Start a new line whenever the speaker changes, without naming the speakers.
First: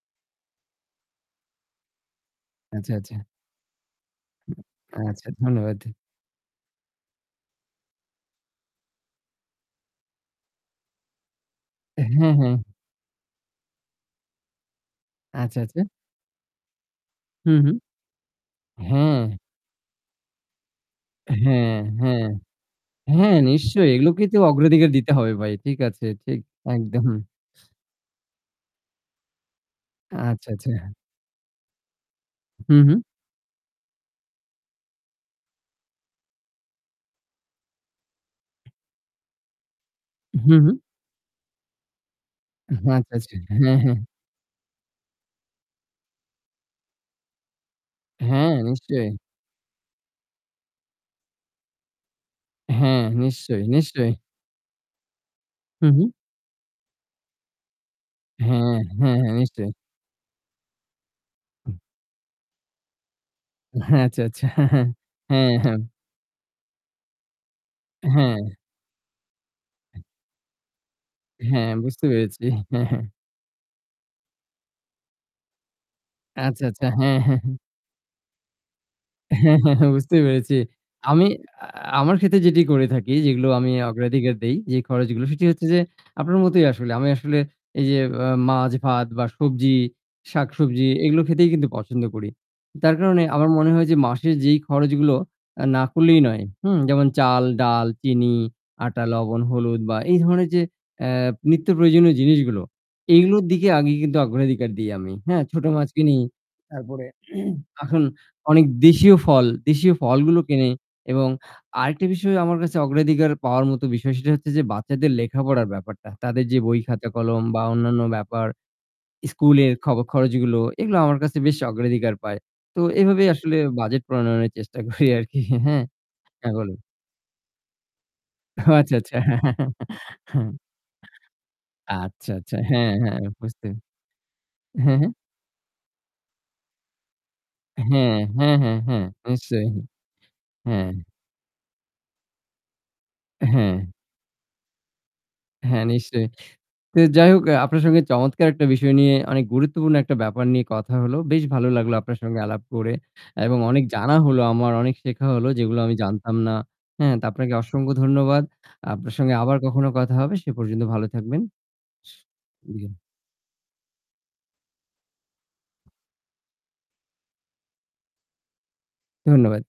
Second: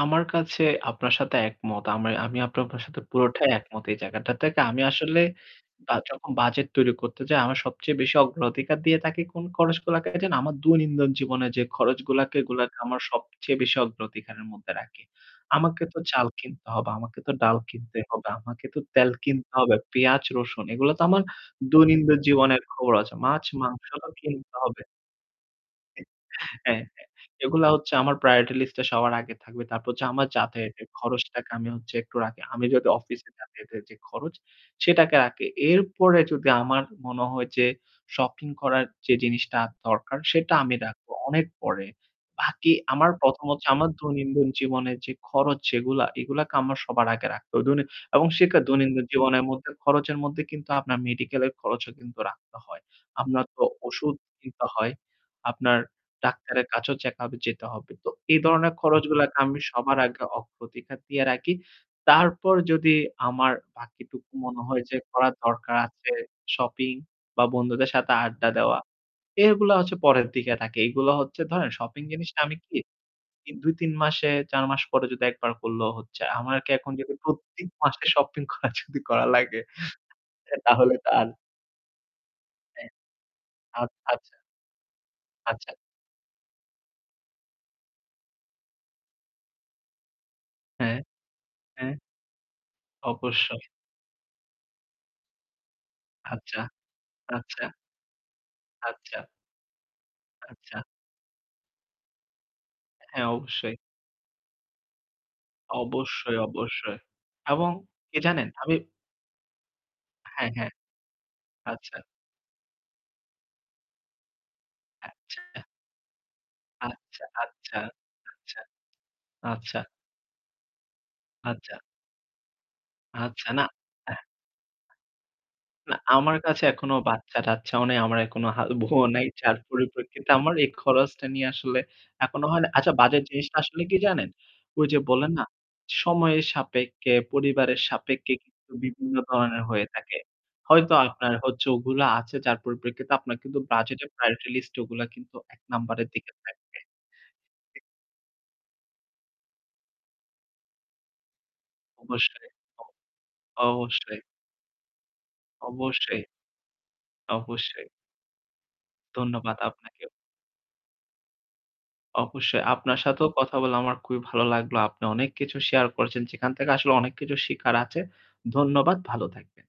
আমার কাছে আপনার সাথে একমত। আমি আমি আপনার [unintelligible]
আচ্ছা,
সাথে
আচ্ছা।
পুরোটাই একমত এই জায়গাটা থেকে। আমি আসলে
আচ্ছা, ধন্যবাদ।
আ যখন বাজেট তৈরি করতে যাই আমার সবচেয়ে বেশি অগ্র অধিকার দিয়ে থাকি কোন খরচগুলাকে জানেন, আমার দৈনন্দিন জীবনে যে
হ্যাঁ,
খরচগুলাকে
হ্যাঁ।
এগুলাকে আমার সবচেয়ে বেশি অগ্রধিকারের মধ্যে রাখি।
আচ্ছা,
আমাকে
আচ্ছা।
তো চাল কিনতে হবে, আমাকে তো
হু,
ডাল
হু।
কিনতে হবে, আমাকে তো তেল
হ্যাঁ।
কিনতে হবে, পেঁয়াজ-রসুন এগুলো তো আমার
হ্যাঁ,
দৈনন্দিন
হ্যাঁ।
জীবনের খবর আছে।
হ্যাঁ
মাছ মাংস
নিশ্চয়ই
তো
এগুলোকেই তো
কিনতে হবে।
অগ্রাধিকার দিতে হবে ভাই। ঠিক আছে।
হ্যাঁ,
ঠিক, একদম।
হ্যাঁ। এগুলা হচ্ছে আমার priority list এ সবার আগে থাকবে। তারপর হচ্ছে আমার
আচ্ছা, আচ্ছা।
যাতায়াতের খরচটাকে আমি হচ্ছে একটু রাখি। আমি
হু,
যদি
হু।
অফিসে যাতায়াতের যে খরচ সেটাকে রাখি। এরপরে যদি আমার মনে হয় যে শপিং করার যে জিনিসটা দরকার, সেটা
হু, হু।
আমি রাখবো অনেক পরে। বাকি আমার
আচ্ছা, আচ্ছা।
১ম হচ্ছে
হ্যাঁ,
আমার
হ্যাঁ।
দৈনন্দিন জীবনের যে খরচ যেগুলা, এগুলাকে আমার সবার আগে রাখতে অ এবং
হ্যাঁ
সেটা দৈনন্দিন
নিশ্চয়ই।
জীবনের মধ্যে খরচের মধ্যে কিন্তু আপনার মেডিকেলের খরচও কিন্তু রাখতে হয়।
হ্যাঁ
আপনার তো
নিশ্চয়ই। নিশ্চয়ই।
ওষুধ কিনতে হয়। আপনার
হু, হু।
ডাক্তারের কাছেও চেক আপ এ যেতে হবে। তো এ ধরনের
হ্যাঁ, হ্যাঁ, হ্যাঁ।
খরচগুলাকে আমি
নিশ্চয়ই।
সবার আগে অগ্রাধিকার দিয়ে রাখি। তারপর যদি আমার
আচ্ছা,
বাকিটুকু
আচ্ছা,
মনে হয় যে করার
হ্যাঁ,
দরকার
হ্যাঁ।
আছে, শপিং বা বন্ধুদের সাথে
হ্যাঁ।
আড্ডা দেওয়া, এগুলা হচ্ছে পরের দিকে থাকে। এইগুলো হচ্ছে ধরেন
হ্যাঁ
শপিং
বুঝতে
জিনিসটা
পেরেছি।
আমি কি? ই ২-৩ মাসে ৪ মাস পরে যদি ১ বার করলেও হচ্ছে।
আচ্ছা,
আমাকে
আচ্ছা।
এখন যদি
হ্যাঁ, হ্যাঁ।
প্রত্যেক মাসে শপিং করা যদি
হ্যাঁ,
লাগে
হ্যাঁ, হ্যাঁ বুঝতেই পেরেছি।
তাহলে তো
আমি
আর
আ আমার ক্ষেত্রে যেটি করে
হ্যাঁ।
থাকি যেগুলো আমি
আত আচ্ছা।
অগ্রাধিকার দেই যে খরচগুলো, সেটি হচ্ছে
আচ্ছা।
যে আপনার মতোই আসলে। আমি আসলে এই যে অ মাছ ভাত বা সবজি শাকসবজি
হ্যাঁ,
এগুলো খেতেই কিন্তু
হ্যাঁ।
পছন্দ করি। তার কারণে আমার
অবশ্যই।
মনে হয় যে মাসের যেই খরচগুলো অ্যা না করলেই নয়,
আচ্ছা,
হুম? যেমন চাল,
আচ্ছা।
ডাল, চিনি, আটা,
আচ্ছা।
লবণ, হলুদ বা এই ধরনের যে
আচ্ছা।
অ্যা নিত্য প্রয়োজনীয় জিনিসগুলো
হ্যাঁ
এইগুলোর দিকে
অবশ্যই।
আগে কিন্তু অগ্রাধিকার দিই আমি, হ্যাঁ? ছোটো মাছ কিনি
অবশ্যই, অবশ্যই।
তারপরে
এবং
আহ এখন
কি জানেন?
অনেক
আমি
দেশীয় ফল দেশীয় ফলগুলো
হ্যাঁ, হ্যাঁ।
কিনি। এবং
আচ্ছা।
আরেকটা বিষয় আমার কাছে অগ্রাধিকার পাওয়ার মতো বিষয় সেটা হচ্ছে যে বাচ্চাদের
আচ্ছা।
লেখাপড়ার ব্যাপারটা। তাদের যে বই, খাতা,
আচ্ছা,
কলম বা
আচ্ছা,
অন্যান্য ব্যাপার,
আচ্ছা,
স্কুলের
আচ্ছা।
খব খরচগুলো। এগুলো আমার কাছে বেশ
আচ্ছা।
অগ্রাধিকার পায়। তো এভাবেই
আচ্ছা,
আসলে
না।
বাজেট
এহ
প্রণয়নের চেষ্টা করি আর কি হ্যাঁ?
না আমার
হ্যাঁ
কাছে
বলেন।
এখনো বাচ্চা-টাচ্চাও নাই। আমার এখনো হা
ও আচ্ছা,
বউও
আচ্ছা।
নাই। যার পরিপ্রেক্ষিতে আমার এই খরচটা নিয়ে আসলে
আচ্ছা,
এখনো
আচ্ছা।
হয় না? আচ্ছা
হ্যাঁ, হ্যাঁ।
বাজেট জিনিসটা
বুঝতে
আসলে কি জানেন? ঐ
হ্যাঁ,
যে
হ্যাঁ।
বললেন না সময়ের সাপেক্ষে, পরিবারের
হ্যাঁ,
সাপেক্ষে
হ্যাঁ,
কিন্তু
হ্যাঁ, হ্যাঁ।
বিভিন্ন ধরনের
নিশ্চয়ই।
হয়ে থাকে।
হ্যাঁ।
হয়তো আপনার হচ্ছে ওগুলা আছে যার পরিপ্রেক্ষিতে আপনার কিন্তু
হ্যাঁ।
বাজেটের প্রায়োরিটি লিস্ট এ ওগুলা কিন্তু ১
হ্যাঁ
নাম্বারের
নিশ্চয়ই।
দিকে থাকবে।
তো যাই হোক অ্যা আপনার সঙ্গে চমৎকার! একটা বিষয় নিয়ে অনেক গুরুত্বপূর্ণ একটা ব্যাপার নিয়ে কথা হল। বেশ ভালো লাগলো আপনার সঙ্গে
অবশ্যই
আলাপ
তো।
করে। এবং অনেক জানা
অবশ্যই।
হলো আমার, অনেক শেখা হল যেগুলো আমি
অবশ্যই।
জানতাম না, হ্যা? তো আপনাকে
অবশ্যই।
অসংখ্য ধন্যবাদ। আপনার সঙ্গে আবার
ধন্যবাদ
কখনো
আপনাকেও।
কথা হবে। সে পর্যন্ত ভালো থাকবেন।
অবশ্যই আপনার
[unintelligible]
সাথেও কথা বলে আমার খুবই ভালো লাগলো। আপনি অনেক কিছু শেয়ার করেছেন যেখান থেকে আসলে অনেক কিছু শেখার আছে। ধন্যবাদ ভালো থাকবে।
ধন্যবাদ।